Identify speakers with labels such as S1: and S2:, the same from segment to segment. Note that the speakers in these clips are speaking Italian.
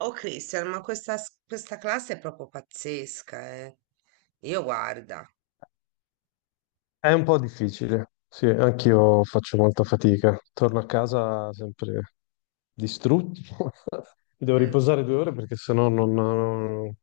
S1: Oh Cristian, ma questa, questa classe è proprio pazzesca, Io guarda.
S2: È un po' difficile, sì, anch'io faccio molta fatica. Torno a casa sempre distrutto. Mi devo
S1: Mm.
S2: riposare 2 ore perché sennò non, non,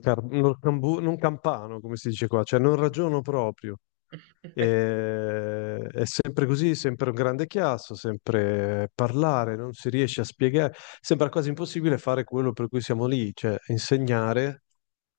S2: non campano, come si dice qua, cioè non ragiono proprio. È sempre così, sempre un grande chiasso, sempre parlare, non si riesce a spiegare. Sembra quasi impossibile fare quello per cui siamo lì, cioè insegnare.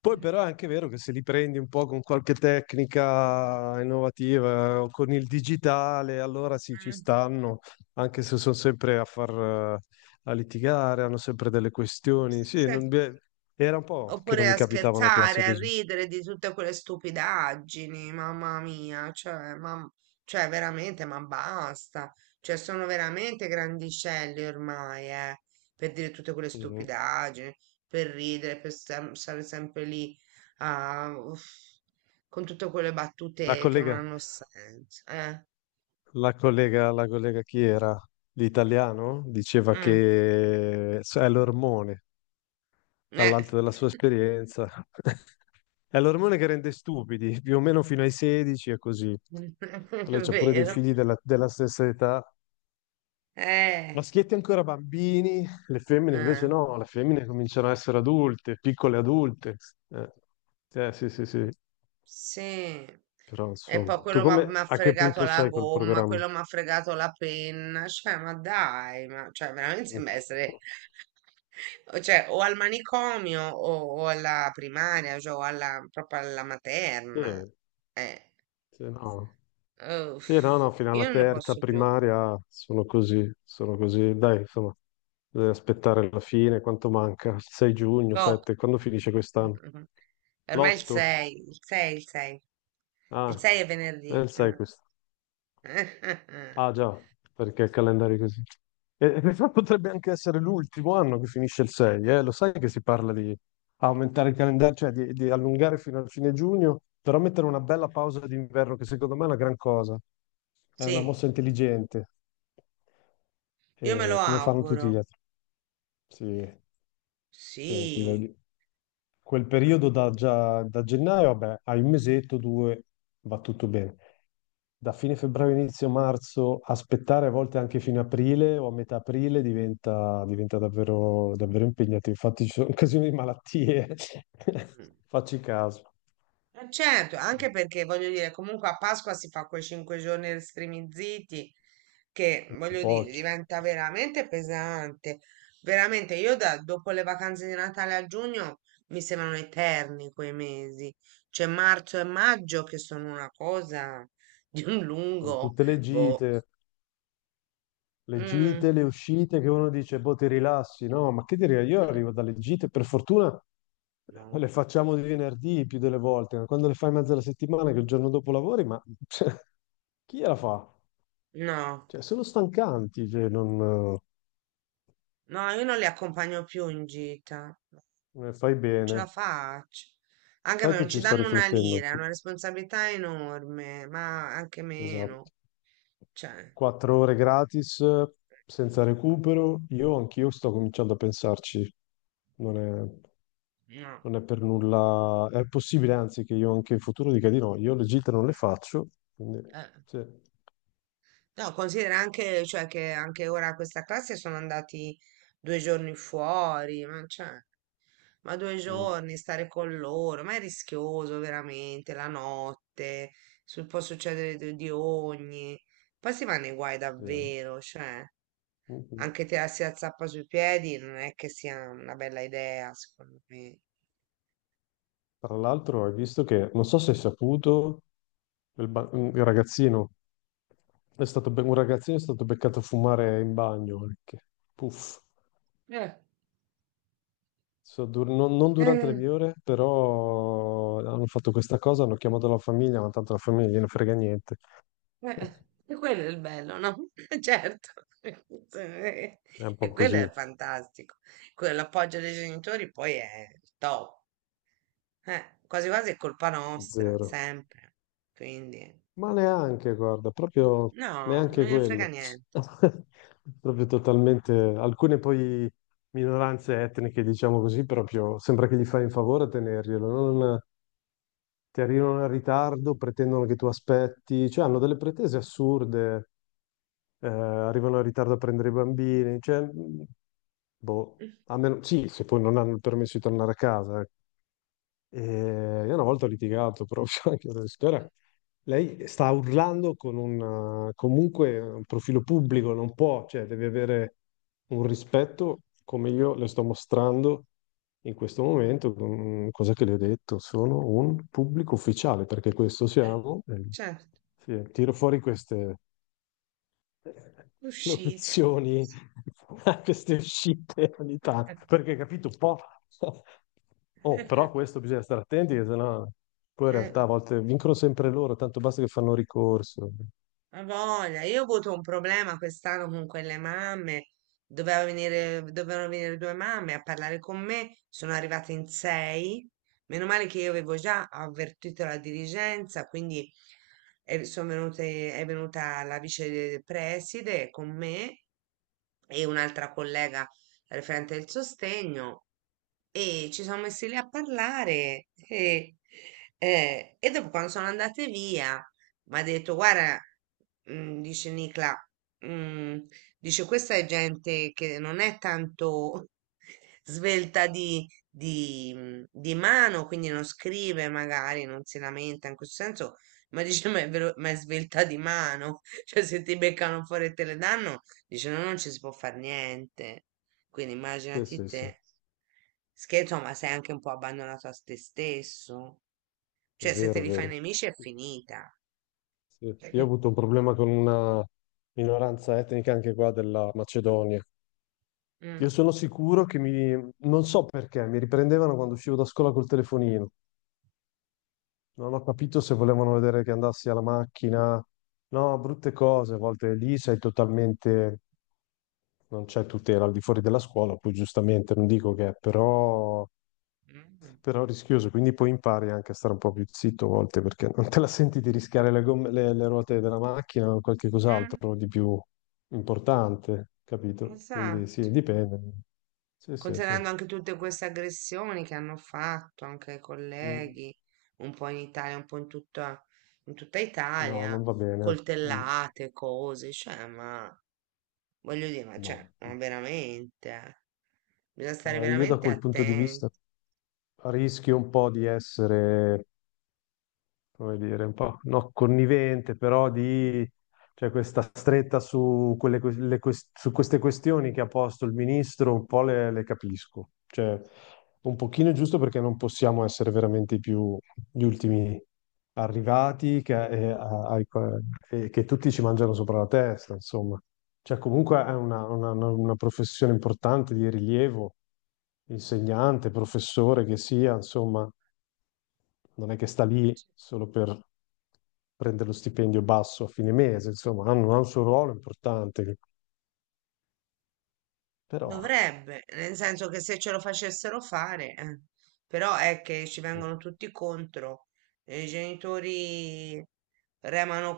S2: Poi però è anche vero che se li prendi un po' con qualche tecnica innovativa, o con il digitale, allora sì, ci
S1: Mm.
S2: stanno, anche se sono sempre a litigare, hanno sempre delle questioni. Sì,
S1: Se-
S2: beh, era un po' che non
S1: Oppure
S2: mi
S1: a
S2: capitava una classe
S1: scherzare, a
S2: così.
S1: ridere di tutte quelle stupidaggini, mamma mia, cioè, ma, cioè veramente, ma basta. Cioè, sono veramente grandicelli ormai, per dire tutte quelle
S2: Mhm.
S1: stupidaggini, per ridere, stare sempre lì, a- uff, con tutte quelle
S2: La
S1: battute che non
S2: collega,
S1: hanno senso,
S2: la collega chi era? L'italiano? Diceva
S1: Mm,
S2: che è l'ormone,
S1: eh.
S2: dall'alto della sua esperienza. È l'ormone che rende stupidi, più o meno fino ai 16 è così. Lei
S1: È
S2: c'ha pure dei
S1: vero,
S2: figli della stessa età.
S1: eh.
S2: Maschietti ancora bambini, le femmine invece
S1: eh.
S2: no, le femmine cominciano a essere adulte, piccole adulte. Eh, sì, sì, sì.
S1: Sì,
S2: Però
S1: e poi
S2: insomma, tu
S1: quello m'ha
S2: come,
S1: m'ha
S2: a che
S1: fregato
S2: punto
S1: la
S2: sei col
S1: gomma,
S2: programma?
S1: quello mi ha fregato la penna, cioè ma dai, ma cioè, veramente sembra essere o cioè, o al manicomio o alla primaria, cioè, o alla, proprio alla materna.
S2: Eh,
S1: Eh,
S2: sì, no. Sì, no, no, fino alla
S1: io non ne
S2: terza
S1: posso più,
S2: primaria sono così, sono così. Dai, insomma, bisogna aspettare la fine, quanto manca? Il 6 giugno,
S1: poco.
S2: 7, quando finisce quest'anno?
S1: Ormai il
S2: L'8?
S1: 6, il
S2: Ah,
S1: 6 è
S2: è
S1: venerdì.
S2: il 6 questo. Ah, già, perché il calendario è così. E in realtà potrebbe anche essere l'ultimo anno che finisce il 6, eh? Lo sai che si parla di aumentare il calendario, cioè di allungare fino al fine giugno, però mettere una bella pausa d'inverno, che secondo me è una gran cosa. È una
S1: Sì,
S2: mossa intelligente,
S1: io me lo
S2: come fanno tutti gli
S1: auguro,
S2: altri. Sì, cioè,
S1: sì.
S2: quel periodo già, da gennaio, vabbè, hai un mesetto, due, va tutto bene. Da fine febbraio, inizio marzo, aspettare a volte anche fine aprile o a metà aprile diventa davvero, davvero impegnativo. Infatti ci sono occasioni di malattie,
S1: Mm.
S2: facci caso.
S1: Certo,
S2: Sì,
S1: anche perché voglio dire, comunque a Pasqua si fa quei cinque giorni restrinziti che
S2: sono
S1: voglio dire,
S2: pochi,
S1: diventa veramente pesante. Veramente, io dopo le vacanze di Natale a giugno mi sembrano eterni quei mesi. C'è marzo e maggio che sono una cosa di un
S2: con
S1: lungo,
S2: tutte le
S1: boh.
S2: gite. Le
S1: Mm,
S2: gite, le uscite, che uno dice, boh, ti rilassi, no? Ma che dire, io arrivo dalle gite, per fortuna le
S1: No.
S2: facciamo di venerdì più delle volte, ma quando le fai in mezzo alla settimana, che il giorno dopo lavori, ma cioè, chi la fa?
S1: No,
S2: Cioè, sono stancanti, cioè, non
S1: no, io non li accompagno più in gita.
S2: ne fai
S1: Ce la
S2: bene.
S1: faccio. Anche
S2: Sai
S1: perché
S2: che
S1: non ci
S2: ci sto
S1: danno una
S2: riflettendo
S1: lira, è
S2: anch'io.
S1: una responsabilità enorme, ma anche meno.
S2: Esatto.
S1: Cioè,
S2: 4 ore gratis, senza recupero, io anch'io sto cominciando a pensarci. Non è...
S1: no.
S2: Non è per nulla, è possibile anzi che io anche in futuro dica di no, io le gite non le faccio, quindi
S1: Eh.
S2: sì.
S1: No, considera anche, cioè, che anche ora questa classe sono andati due giorni fuori, ma, cioè, ma due
S2: Mm,
S1: giorni stare con loro, ma è rischioso veramente, la notte, può succedere di ogni. Poi si va nei guai
S2: sì, eh.
S1: davvero, cioè.
S2: Mhm.
S1: Anche tirarsi la zappa sui piedi non è che sia una bella idea, secondo me.
S2: Tra l'altro hai visto che, non so se hai saputo, il, ba- il ragazzino è stato, be- un ragazzino è stato beccato a fumare in bagno anche, puff.
S1: Eh,
S2: Non, non durante le
S1: eh,
S2: mie ore, però hanno fatto questa cosa, hanno chiamato la famiglia, ma tanto la famiglia non gliene frega niente,
S1: eh, e quello è il bello, no? Certo, e
S2: è un po'
S1: quello
S2: così,
S1: è fantastico. Quello, l'appoggio dei genitori poi è il top. Quasi quasi è colpa nostra,
S2: zero.
S1: sempre. Quindi,
S2: Ma neanche, guarda, proprio
S1: no, non me
S2: neanche
S1: ne frega
S2: quello.
S1: niente.
S2: Proprio totalmente. Alcune poi minoranze etniche, diciamo così, proprio sembra che gli fai un favore a tenerglielo. Non, ti arrivano in ritardo, pretendono che tu aspetti, cioè hanno delle pretese assurde, arrivano in ritardo a prendere i bambini, cioè, boh, a meno, sì, se poi non hanno il permesso di tornare a casa, eh. E io una volta ho litigato proprio anche con la signora. Lei sta urlando con un comunque un profilo pubblico, non può, cioè deve avere un rispetto come io le sto mostrando in questo momento. Mm, cosa che le ho detto? Sono un pubblico ufficiale, perché questo
S1: Eh,
S2: siamo.
S1: Certo,
S2: Sì, tiro fuori queste
S1: uscite.
S2: locuzioni a queste uscite ogni tanto. Perché capito un po'. Oh, però questo bisogna stare attenti, che sennò poi in
S1: Eh.
S2: realtà a volte vincono sempre loro, tanto basta che fanno ricorso.
S1: Ma voglia, io ho avuto un problema quest'anno con quelle mamme. Dovevano venire due mamme a parlare con me. Sono arrivate in sei. Meno male che io avevo già avvertito la dirigenza, quindi sono venute, è venuta la vice preside con me e un'altra collega referente del sostegno. E ci siamo messi lì a parlare e dopo quando sono andate via mi ha detto, guarda, dice Nicla, mm, dice questa è gente che non è tanto svelta di mano, quindi non scrive magari, non si lamenta in questo senso, ma dice ma è, ma è svelta di mano, cioè se ti beccano fuori e te le danno, dice no, non ci si può fare niente. Quindi
S2: Sì,
S1: immaginati
S2: sì, sì, è
S1: te, scherzo, ma sei anche un po' abbandonato a te stesso. Cioè, se te
S2: vero, è
S1: li fai
S2: vero.
S1: nemici è finita.
S2: Sì. Io ho
S1: Cioè,
S2: avuto un problema con una minoranza etnica anche qua della Macedonia.
S1: Mm,
S2: Io sono sicuro che mi, non so perché, mi riprendevano quando uscivo da scuola col telefonino. Non ho capito se volevano vedere che andassi alla macchina. No, brutte cose, a volte lì sei totalmente, non c'è tutela al di fuori della scuola, poi giustamente non dico che è, però,
S1: mm, mm,
S2: però è rischioso, quindi poi impari anche a stare un po' più zitto a volte perché non te la senti di rischiare le ruote della macchina o qualche
S1: Eh,
S2: cos'altro di più importante, capito? Quindi
S1: esatto.
S2: sì, dipende. Sì, sì, sì.
S1: Considerando anche tutte queste aggressioni che hanno fatto anche ai
S2: Mm.
S1: colleghi, un po' in Italia, un po' in tutta
S2: No,
S1: Italia,
S2: non va bene. Mm.
S1: coltellate, cose, cioè, ma voglio dire, ma cioè,
S2: No.
S1: ma veramente, bisogna stare
S2: No, io da
S1: veramente
S2: quel punto di
S1: attenti.
S2: vista rischi un po' di essere, come dire, un po' no, connivente, però di cioè questa stretta su queste questioni che ha posto il ministro, un po' le capisco. Cioè, un pochino è giusto perché non possiamo essere veramente più gli ultimi arrivati che tutti ci mangiano sopra la testa, insomma. Cioè, comunque è una professione importante di rilievo, insegnante, professore che sia, insomma, non è che sta lì solo per prendere lo stipendio basso a fine mese, insomma, hanno, ha un suo ruolo importante, però.
S1: Dovrebbe, nel senso che se ce lo facessero fare, eh. Però è che ci vengono tutti contro, i genitori remano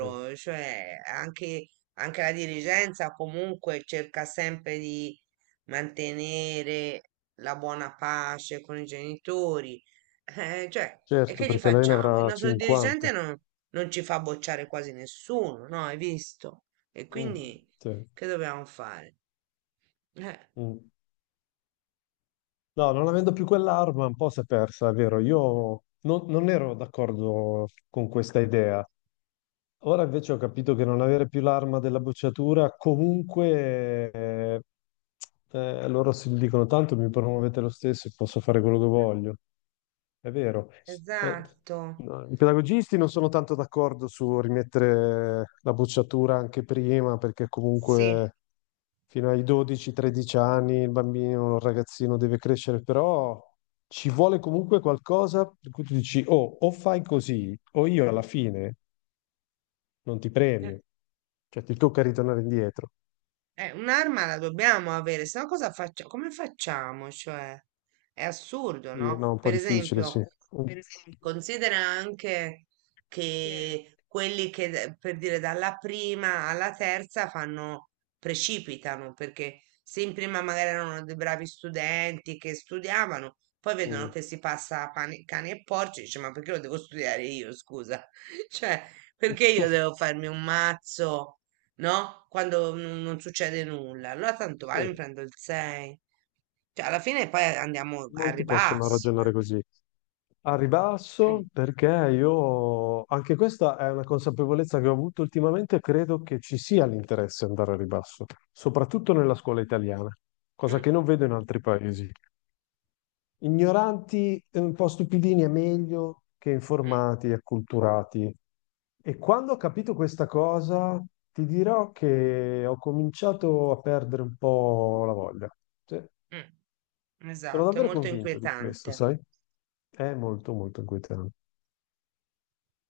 S2: Eh,
S1: anche la dirigenza comunque cerca sempre di mantenere la buona pace con i genitori. Cioè, e
S2: certo,
S1: che gli
S2: perché lei ne
S1: facciamo? Il
S2: avrà
S1: nostro
S2: 50.
S1: dirigente non, non ci fa bocciare quasi nessuno, no? Hai visto? E
S2: Mm,
S1: quindi
S2: sì,
S1: che dobbiamo fare? Eh.
S2: mm. No, non avendo più quell'arma, un po' si è persa, è vero. Io non ero d'accordo con questa idea. Ora invece ho capito che non avere più l'arma della bocciatura, comunque, loro si dicono tanto mi promuovete lo stesso e posso fare quello che voglio. È vero. Eh,
S1: Esatto,
S2: no, i pedagogisti non sono tanto d'accordo su rimettere la bocciatura anche prima, perché
S1: sì.
S2: comunque fino ai 12-13 anni il bambino, il ragazzino deve crescere, però ci vuole comunque qualcosa per cui tu dici, oh, o fai così, o io alla fine non ti
S1: Eh,
S2: premio, cioè ti tocca ritornare indietro.
S1: un'arma la dobbiamo avere, se no cosa facciamo? Come facciamo? Cioè, è assurdo,
S2: Sì,
S1: no?
S2: no, un po'
S1: Per
S2: difficile, sì.
S1: esempio,
S2: Mm.
S1: considera anche che quelli che, per dire, dalla prima alla terza fanno, precipitano, perché se in prima magari erano dei bravi studenti che studiavano, poi vedono
S2: Mm.
S1: che si passa a cani e porci, dice, ma perché lo devo studiare io, scusa? Cioè, perché io devo farmi un mazzo, no? Quando non succede nulla. Allora tanto
S2: Sì,
S1: vale, mi prendo il 6. Cioè, alla fine poi andiamo al
S2: molti possono
S1: ribasso.
S2: ragionare così. Al ribasso, perché io, anche questa è una consapevolezza che ho avuto ultimamente, credo che ci sia l'interesse ad andare al ribasso, soprattutto nella scuola italiana, cosa
S1: Mm,
S2: che non vedo in altri paesi. Ignoranti, e un po' stupidini è meglio che
S1: mm,
S2: informati e acculturati. E quando ho capito questa cosa, ti dirò che ho cominciato a perdere un po' la voglia. Sì,
S1: mm.
S2: sono
S1: Esatto, è
S2: davvero
S1: molto
S2: convinto di questo,
S1: inquietante.
S2: sai? È molto, molto inquietante.